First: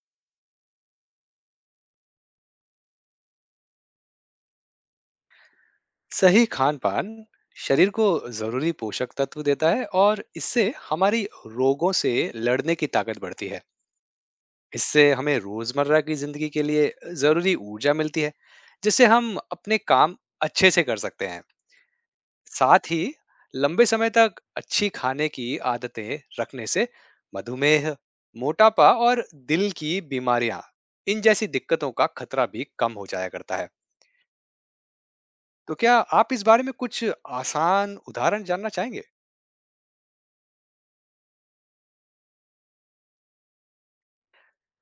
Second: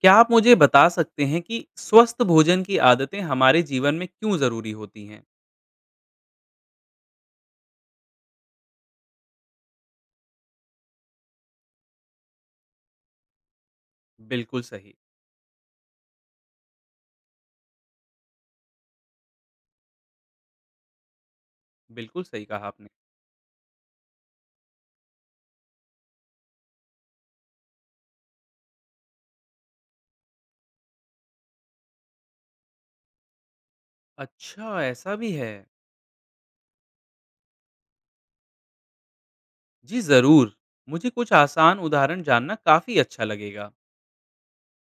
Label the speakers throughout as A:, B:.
A: क्या आप मुझे बता सकते हैं कि स्वस्थ भोजन की आदतें हमारे जीवन में क्यों ज़रूरी होती हैं?
B: सही खान-पान शरीर को ज़रूरी पोषक तत्व देता है और इससे हमारी रोगों से लड़ने की ताकत बढ़ती है।
A: बिल्कुल सही।
B: इससे हमें रोज़मर्रा की ज़िंदगी के लिए ज़रूरी ऊर्जा मिलती है, जिससे हम अपने काम अच्छे से कर सकते हैं।
A: बिल्कुल सही कहा आपने।
B: साथ ही लंबे समय तक अच्छी खाने की आदतें रखने से मधुमेह, मोटापा और दिल की बीमारियाँ, इन जैसी दिक्कतों का खतरा भी कम हो जाया करता है।
A: अच्छा, ऐसा भी है।
B: तो क्या आप इस बारे में कुछ आसान उदाहरण जानना चाहेंगे?
A: जी ज़रूर, मुझे कुछ आसान उदाहरण जानना काफ़ी अच्छा लगेगा।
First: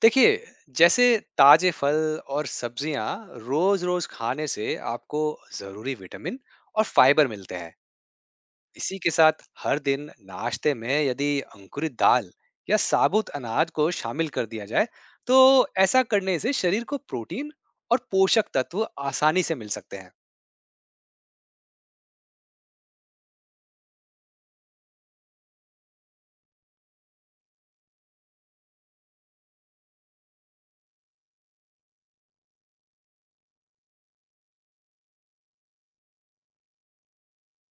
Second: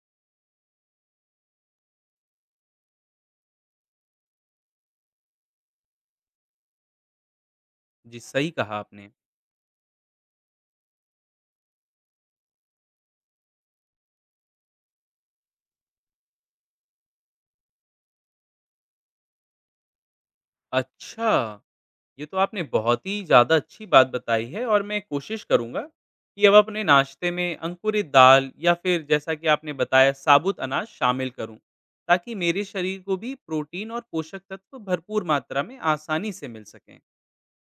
B: देखिए जैसे ताजे फल और सब्जियां रोज रोज खाने से आपको जरूरी विटामिन और फाइबर मिलते हैं।
A: जी, सही कहा
B: इसी
A: आपने।
B: के साथ हर दिन नाश्ते में यदि अंकुरित दाल या साबुत अनाज को शामिल कर दिया जाए तो ऐसा करने से शरीर को प्रोटीन और पोषक तत्व आसानी से मिल सकते हैं।
A: अच्छा, ये तो आपने बहुत ही ज़्यादा अच्छी बात बताई है, और मैं कोशिश करूँगा कि अब अपने नाश्ते में अंकुरित दाल या फिर जैसा कि आपने बताया, साबुत अनाज शामिल करूँ, ताकि मेरे शरीर को भी प्रोटीन और पोषक तत्व भरपूर मात्रा में आसानी से मिल सकें।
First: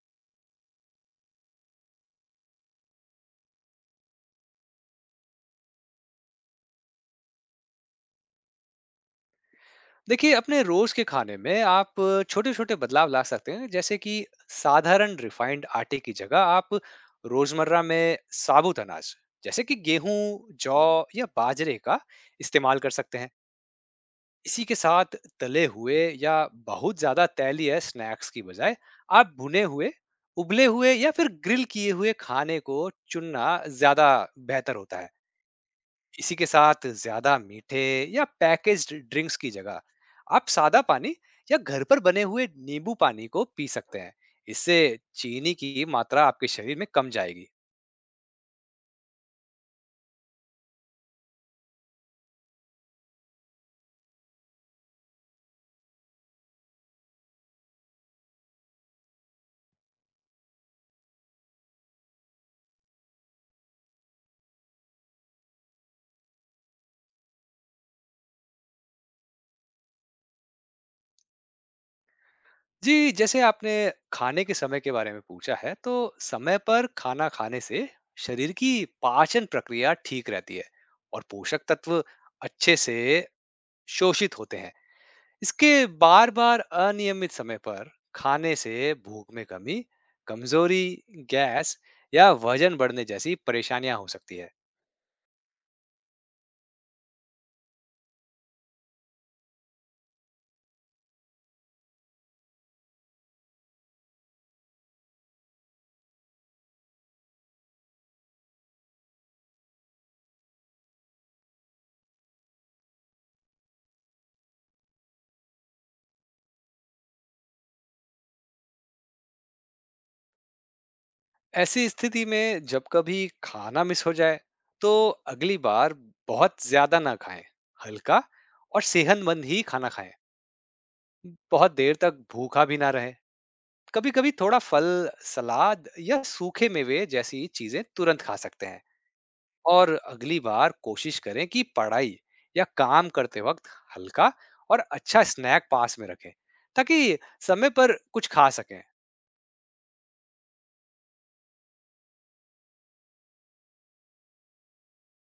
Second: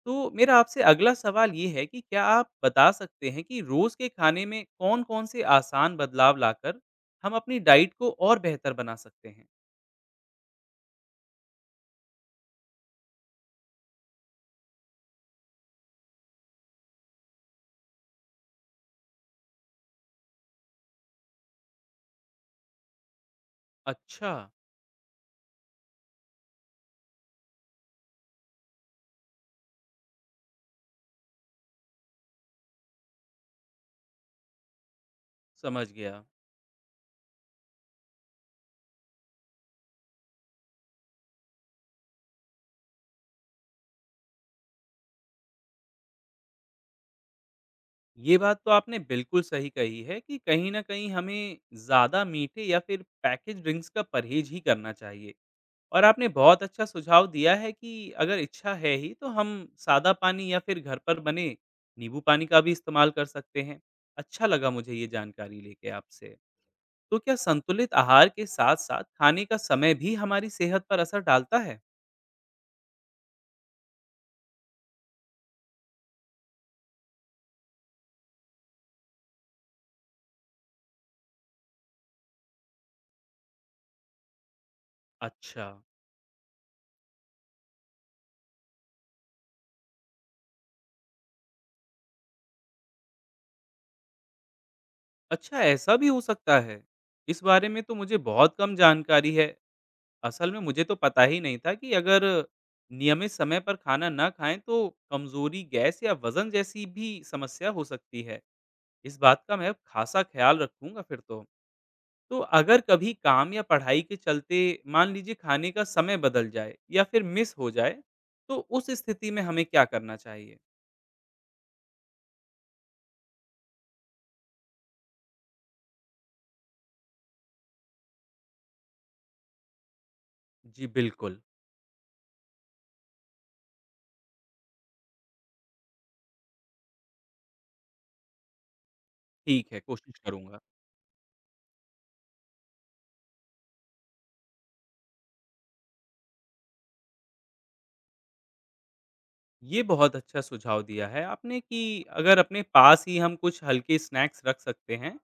A: तो मेरा आपसे अगला सवाल ये है कि क्या आप बता सकते हैं कि रोज़ के खाने में कौन-कौन से आसान बदलाव लाकर हम अपनी डाइट को और बेहतर बना सकते हैं?
B: देखिए अपने रोज के खाने में आप छोटे छोटे बदलाव ला सकते हैं, जैसे कि साधारण रिफाइंड आटे की जगह आप रोजमर्रा में साबुत अनाज जैसे कि गेहूं, जौ या बाजरे का इस्तेमाल कर सकते हैं।
A: अच्छा।
B: इसी के साथ तले हुए या बहुत ज्यादा तैलीय स्नैक्स की बजाय आप भुने हुए, उबले हुए या फिर ग्रिल किए हुए खाने को चुनना ज्यादा बेहतर होता है।
A: समझ गया।
B: इसी के साथ ज्यादा मीठे या पैकेज्ड ड्रिंक्स की जगह आप सादा पानी या घर पर बने हुए नींबू पानी को पी सकते हैं। इससे चीनी की मात्रा आपके शरीर में कम जाएगी।
A: ये बात तो आपने बिल्कुल सही कही है कि कहीं न कहीं हमें ज़्यादा मीठे या फिर पैकेज ड्रिंक्स का परहेज़ ही करना चाहिए। और आपने बहुत अच्छा सुझाव दिया है कि अगर इच्छा है ही, तो हम सादा पानी या फिर घर पर बने नींबू पानी का भी इस्तेमाल कर सकते हैं। अच्छा लगा मुझे ये जानकारी लेके आपसे। तो क्या संतुलित आहार के साथ-साथ खाने का समय भी हमारी सेहत पर असर डालता है?
B: जी, जैसे आपने खाने के समय के बारे में पूछा है तो समय पर खाना खाने से शरीर की पाचन प्रक्रिया ठीक रहती है और पोषक तत्व अच्छे से शोषित होते हैं।
A: अच्छा।
B: इसके बार बार अनियमित समय पर खाने से भूख में कमी, कमजोरी, गैस या वजन बढ़ने जैसी परेशानियां हो सकती है।
A: अच्छा, ऐसा भी हो सकता है। इस बारे में तो मुझे बहुत कम जानकारी है। असल में मुझे तो पता ही नहीं था कि अगर नियमित समय पर खाना ना खाएं, तो कमजोरी, गैस या वजन जैसी भी समस्या हो सकती है। इस बात का मैं अब खासा ख्याल रखूंगा फिर तो। तो अगर कभी काम या पढ़ाई के चलते, मान लीजिए, खाने का समय बदल जाए या फिर मिस हो जाए, तो उस स्थिति में हमें क्या करना चाहिए?
B: ऐसी स्थिति में जब कभी खाना मिस हो जाए तो अगली बार बहुत ज्यादा ना खाएं, हल्का और सेहतमंद ही खाना खाएं।
A: जी बिल्कुल।
B: बहुत देर तक भूखा भी ना रहे, कभी कभी थोड़ा फल, सलाद या सूखे मेवे जैसी चीजें तुरंत खा सकते हैं।
A: ठीक है,
B: और
A: कोशिश
B: अगली
A: करूंगा।
B: बार कोशिश करें कि पढ़ाई या काम करते वक्त हल्का और अच्छा स्नैक पास में रखें ताकि समय पर कुछ खा सकें।
A: ये बहुत अच्छा सुझाव दिया है आपने कि अगर अपने पास ही हम कुछ हल्के स्नैक्स रख सकते हैं,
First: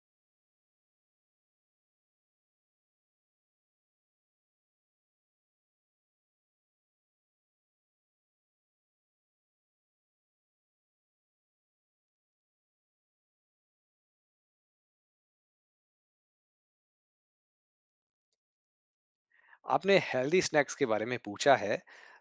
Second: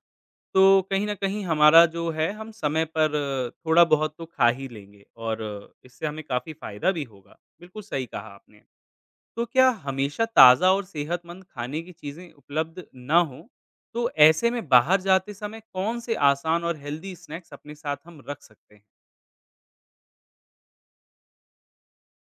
A: तो कहीं न कहीं हमारा जो है, हम समय पर थोड़ा बहुत तो खा ही लेंगे, और इससे हमें काफ़ी फ़ायदा भी होगा। बिल्कुल सही कहा आपने। तो क्या हमेशा ताज़ा और सेहतमंद खाने की चीज़ें उपलब्ध ना हो, तो ऐसे में बाहर जाते समय कौन-से आसान और हेल्दी स्नैक्स अपने साथ हम रख सकते हैं?
B: आपने हेल्दी स्नैक्स के बारे में पूछा है,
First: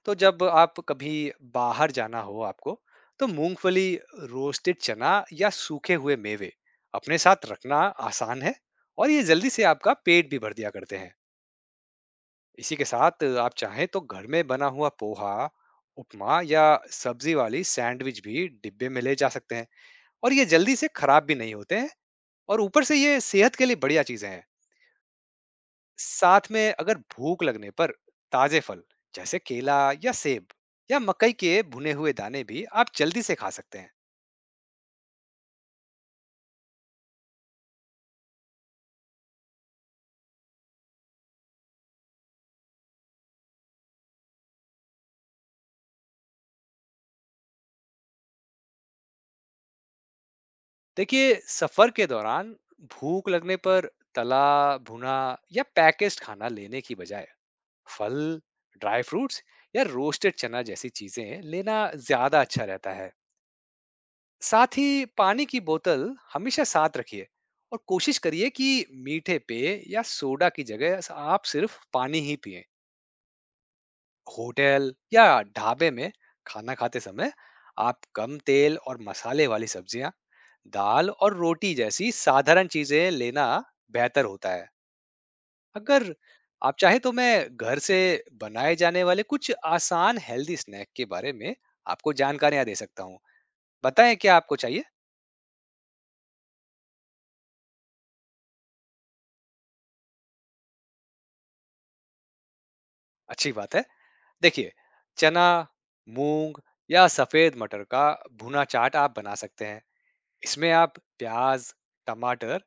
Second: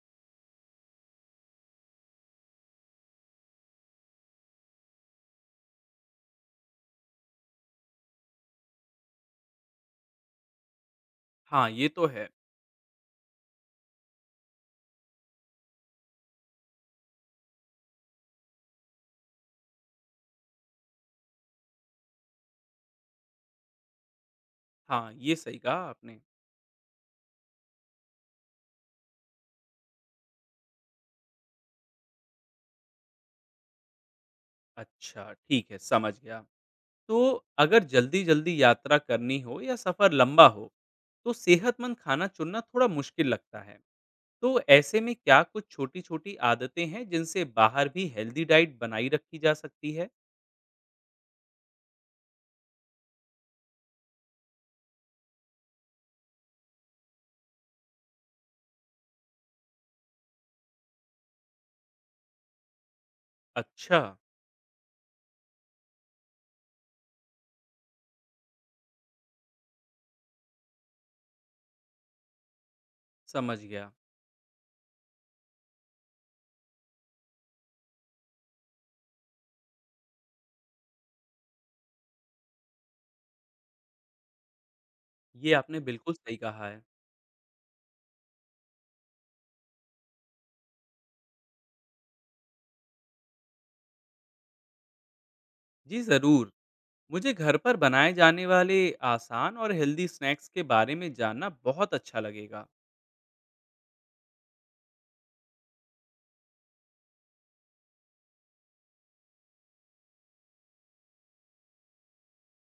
B: तो जब आप कभी बाहर जाना हो आपको तो मूंगफली, रोस्टेड चना या सूखे हुए मेवे अपने साथ रखना आसान है और ये जल्दी से आपका पेट भी भर दिया करते हैं।
A: हाँ, ये तो है।
B: इसी के साथ आप चाहें तो घर में बना हुआ पोहा, उपमा या सब्जी वाली सैंडविच भी डिब्बे में ले जा सकते हैं और ये जल्दी से खराब भी नहीं होते हैं और ऊपर से ये सेहत के लिए बढ़िया चीजें हैं।
A: हाँ, ये सही कहा आपने।
B: साथ में अगर भूख लगने पर ताजे फल जैसे केला या सेब या मकई के भुने हुए दाने भी आप जल्दी से खा सकते हैं।
A: अच्छा, ठीक है, समझ गया। तो अगर जल्दी-जल्दी यात्रा करनी हो या सफ़र लंबा हो, तो सेहतमंद खाना चुनना थोड़ा मुश्किल लगता है। तो ऐसे में क्या कुछ छोटी-छोटी आदतें हैं, जिनसे बाहर भी हेल्दी डाइट बनाई रखी जा सकती है?
B: देखिए, सफर के दौरान भूख लगने पर तला, भुना या पैकेज्ड खाना लेने की बजाय फल, ड्राई फ्रूट्स या रोस्टेड चना जैसी चीजें लेना ज्यादा अच्छा रहता है।
A: अच्छा,
B: साथ ही पानी की बोतल हमेशा साथ रखिए और कोशिश करिए कि मीठे पेय या सोडा की जगह आप सिर्फ पानी ही पिए।
A: समझ गया।
B: होटल या ढाबे में खाना खाते समय आप कम तेल और मसाले वाली सब्जियां, दाल और रोटी जैसी साधारण चीजें लेना बेहतर होता है।
A: ये आपने बिल्कुल
B: अगर
A: सही कहा
B: आप
A: है।
B: चाहें तो मैं घर से बनाए जाने वाले कुछ आसान हेल्दी स्नैक के बारे में आपको जानकारियां दे सकता हूँ। बताएं क्या आपको चाहिए?
A: जी ज़रूर, मुझे घर पर बनाए जाने वाले आसान और हेल्दी स्नैक्स के बारे में जानना बहुत अच्छा लगेगा।
B: अच्छी बात है। देखिए, चना, मूंग या सफेद मटर का भुना चाट आप बना सकते हैं। इसमें आप प्याज, टमाटर,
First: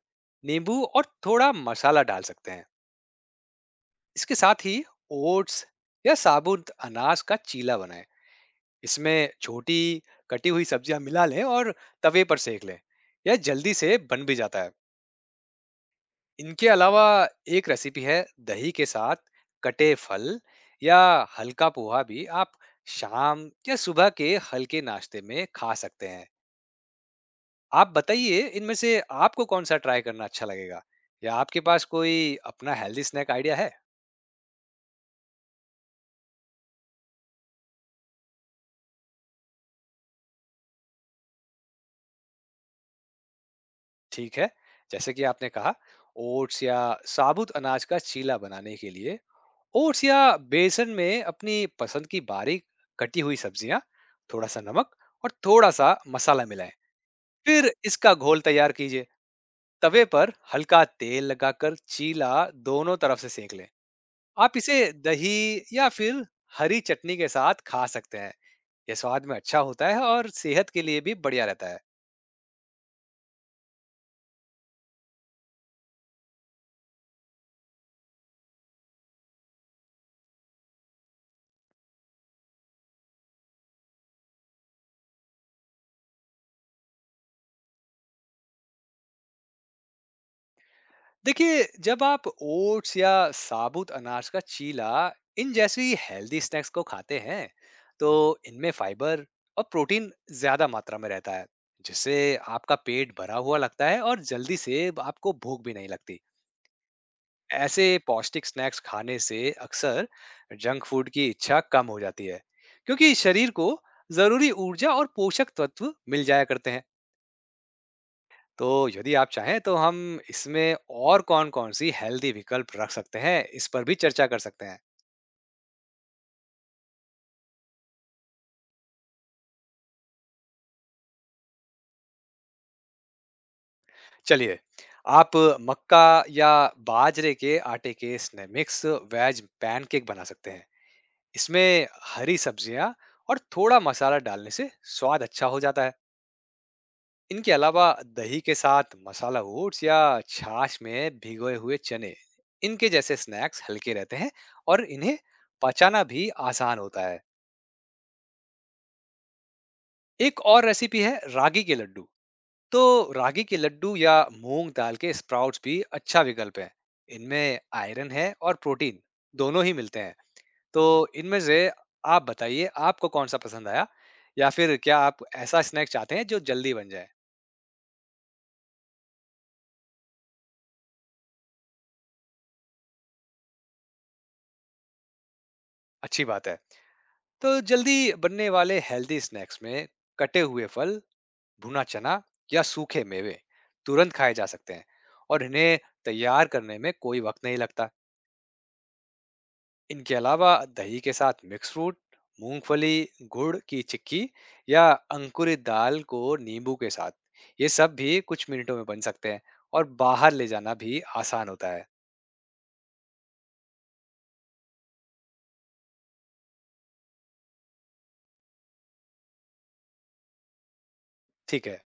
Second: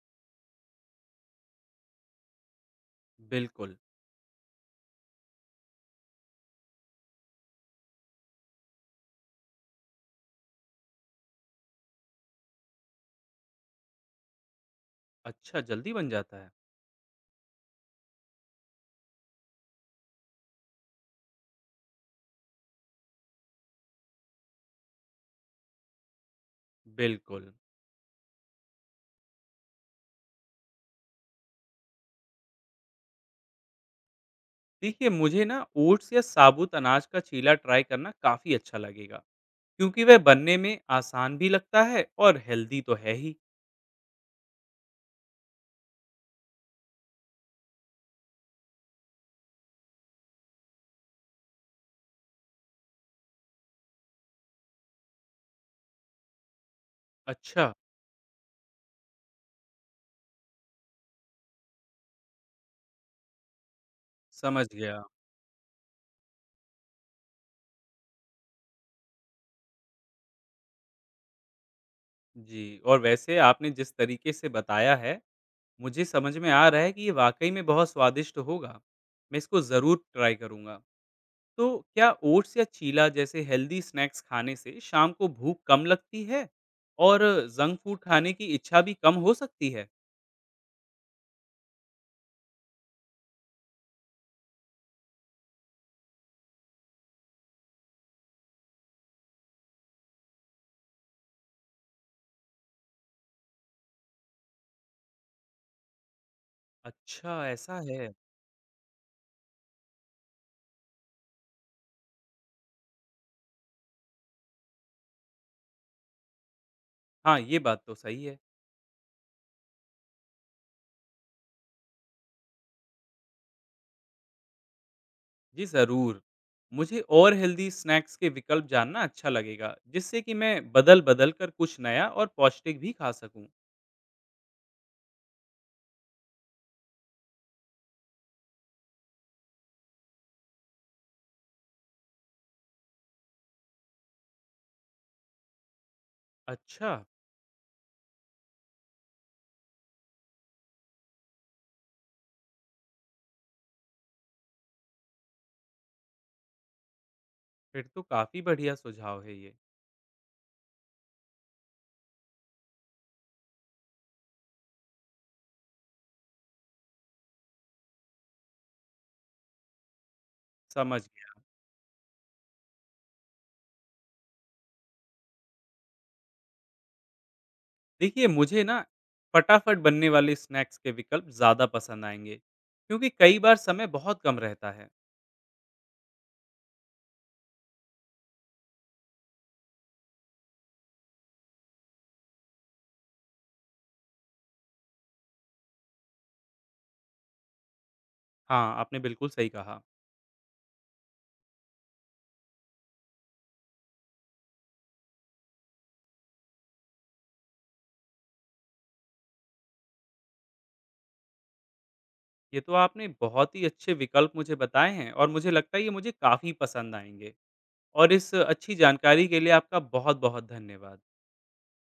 B: नींबू और थोड़ा मसाला डाल सकते हैं।
A: बिल्कुल।
B: इसके साथ ही ओट्स या साबुत अनाज का चीला बनाएं। इसमें छोटी कटी हुई सब्जियां मिला लें और तवे पर सेक लें। यह जल्दी से बन भी जाता है।
A: अच्छा, जल्दी बन जाता है?
B: इनके अलावा एक रेसिपी है दही के साथ कटे फल या हल्का पोहा भी आप शाम या सुबह के हल्के नाश्ते में खा सकते हैं।
A: बिल्कुल।
B: आप बताइए इनमें से आपको कौन सा ट्राई करना अच्छा लगेगा या आपके पास कोई अपना हेल्दी स्नैक आइडिया है।
A: देखिए, मुझे ना ओट्स या साबुत अनाज का चीला ट्राई करना काफ़ी अच्छा लगेगा, क्योंकि वह बनने में आसान भी लगता है और हेल्दी तो है ही।
B: ठीक है, जैसे कि आपने कहा ओट्स या साबुत अनाज का चीला बनाने के लिए ओट्स या बेसन में अपनी पसंद की बारीक कटी हुई सब्जियां, थोड़ा सा नमक और थोड़ा सा मसाला मिलाएं। फिर
A: अच्छा,
B: इसका घोल तैयार कीजिए, तवे पर हल्का तेल लगाकर चीला दोनों तरफ से सेक लें। आप
A: समझ
B: इसे
A: गया।
B: दही या फिर हरी चटनी के साथ खा सकते हैं। यह स्वाद में अच्छा होता है और सेहत के लिए भी बढ़िया रहता है।
A: जी, और वैसे आपने जिस तरीके से बताया है, मुझे समझ में आ रहा है कि ये वाक़ई में बहुत स्वादिष्ट होगा। मैं इसको ज़रूर ट्राई करूँगा। तो क्या ओट्स या चीला जैसे हेल्दी स्नैक्स खाने से शाम को भूख कम लगती है, और जंक फूड खाने की इच्छा भी कम हो सकती है?
B: देखिए जब आप ओट्स या साबुत अनाज का चीला, इन जैसी हेल्दी स्नैक्स को खाते हैं तो इनमें फाइबर और प्रोटीन ज्यादा मात्रा में रहता है, जिससे आपका पेट भरा हुआ लगता है और जल्दी से आपको भूख भी नहीं लगती।
A: अच्छा, ऐसा
B: ऐसे
A: है।
B: पौष्टिक स्नैक्स खाने से अक्सर जंक फूड की इच्छा कम हो जाती है, क्योंकि शरीर को जरूरी ऊर्जा और पोषक तत्व मिल जाया करते हैं।
A: हाँ, ये बात तो सही है।
B: तो यदि आप चाहें तो हम इसमें और कौन-कौन सी हेल्दी विकल्प रख सकते हैं, इस पर भी चर्चा कर सकते हैं।
A: जी, ज़रूर। मुझे और हेल्दी स्नैक्स के विकल्प जानना अच्छा लगेगा, जिससे कि मैं बदल-बदल कर कुछ नया और पौष्टिक भी खा सकूँ।
B: चलिए, आप मक्का या बाजरे के आटे के स्नेमिक्स वेज पैनकेक बना सकते हैं। इसमें हरी सब्जियाँ और थोड़ा मसाला डालने से स्वाद अच्छा हो जाता है।
A: अच्छा।
B: इनके अलावा दही के साथ मसाला ओट्स या छाछ में भिगोए हुए चने, इनके जैसे स्नैक्स हल्के रहते हैं और इन्हें पचाना भी आसान होता है।
A: फिर तो काफ़ी बढ़िया सुझाव है ये।
B: एक और रेसिपी है रागी के लड्डू। तो रागी के लड्डू या मूंग दाल के स्प्राउट्स भी अच्छा विकल्प है। इनमें आयरन है और प्रोटीन दोनों ही मिलते हैं। तो
A: समझ
B: इनमें
A: गया।
B: से आप बताइए आपको कौन सा पसंद आया या फिर क्या आप ऐसा स्नैक चाहते हैं जो जल्दी बन जाए।
A: देखिए, मुझे ना फटाफट बनने वाले स्नैक्स के विकल्प ज़्यादा पसंद आएँगे, क्योंकि कई बार समय बहुत कम रहता है।
B: अच्छी बात है। तो जल्दी बनने वाले हेल्दी स्नैक्स में कटे हुए फल, भुना चना या सूखे मेवे तुरंत खाए जा सकते हैं और इन्हें तैयार करने में कोई वक्त नहीं लगता।
A: हाँ, आपने बिल्कुल सही कहा।
B: इनके अलावा दही के साथ मिक्स फ्रूट, मूंगफली, गुड़ की चिक्की या अंकुरित दाल को नींबू के साथ, ये सब भी कुछ मिनटों में बन सकते हैं और बाहर ले जाना भी आसान होता है।
A: ये तो आपने बहुत ही अच्छे विकल्प मुझे बताए हैं, और मुझे लगता है ये मुझे काफ़ी पसंद आएँगे, और इस अच्छी जानकारी के लिए आपका बहुत-बहुत धन्यवाद।
B: ठीक है।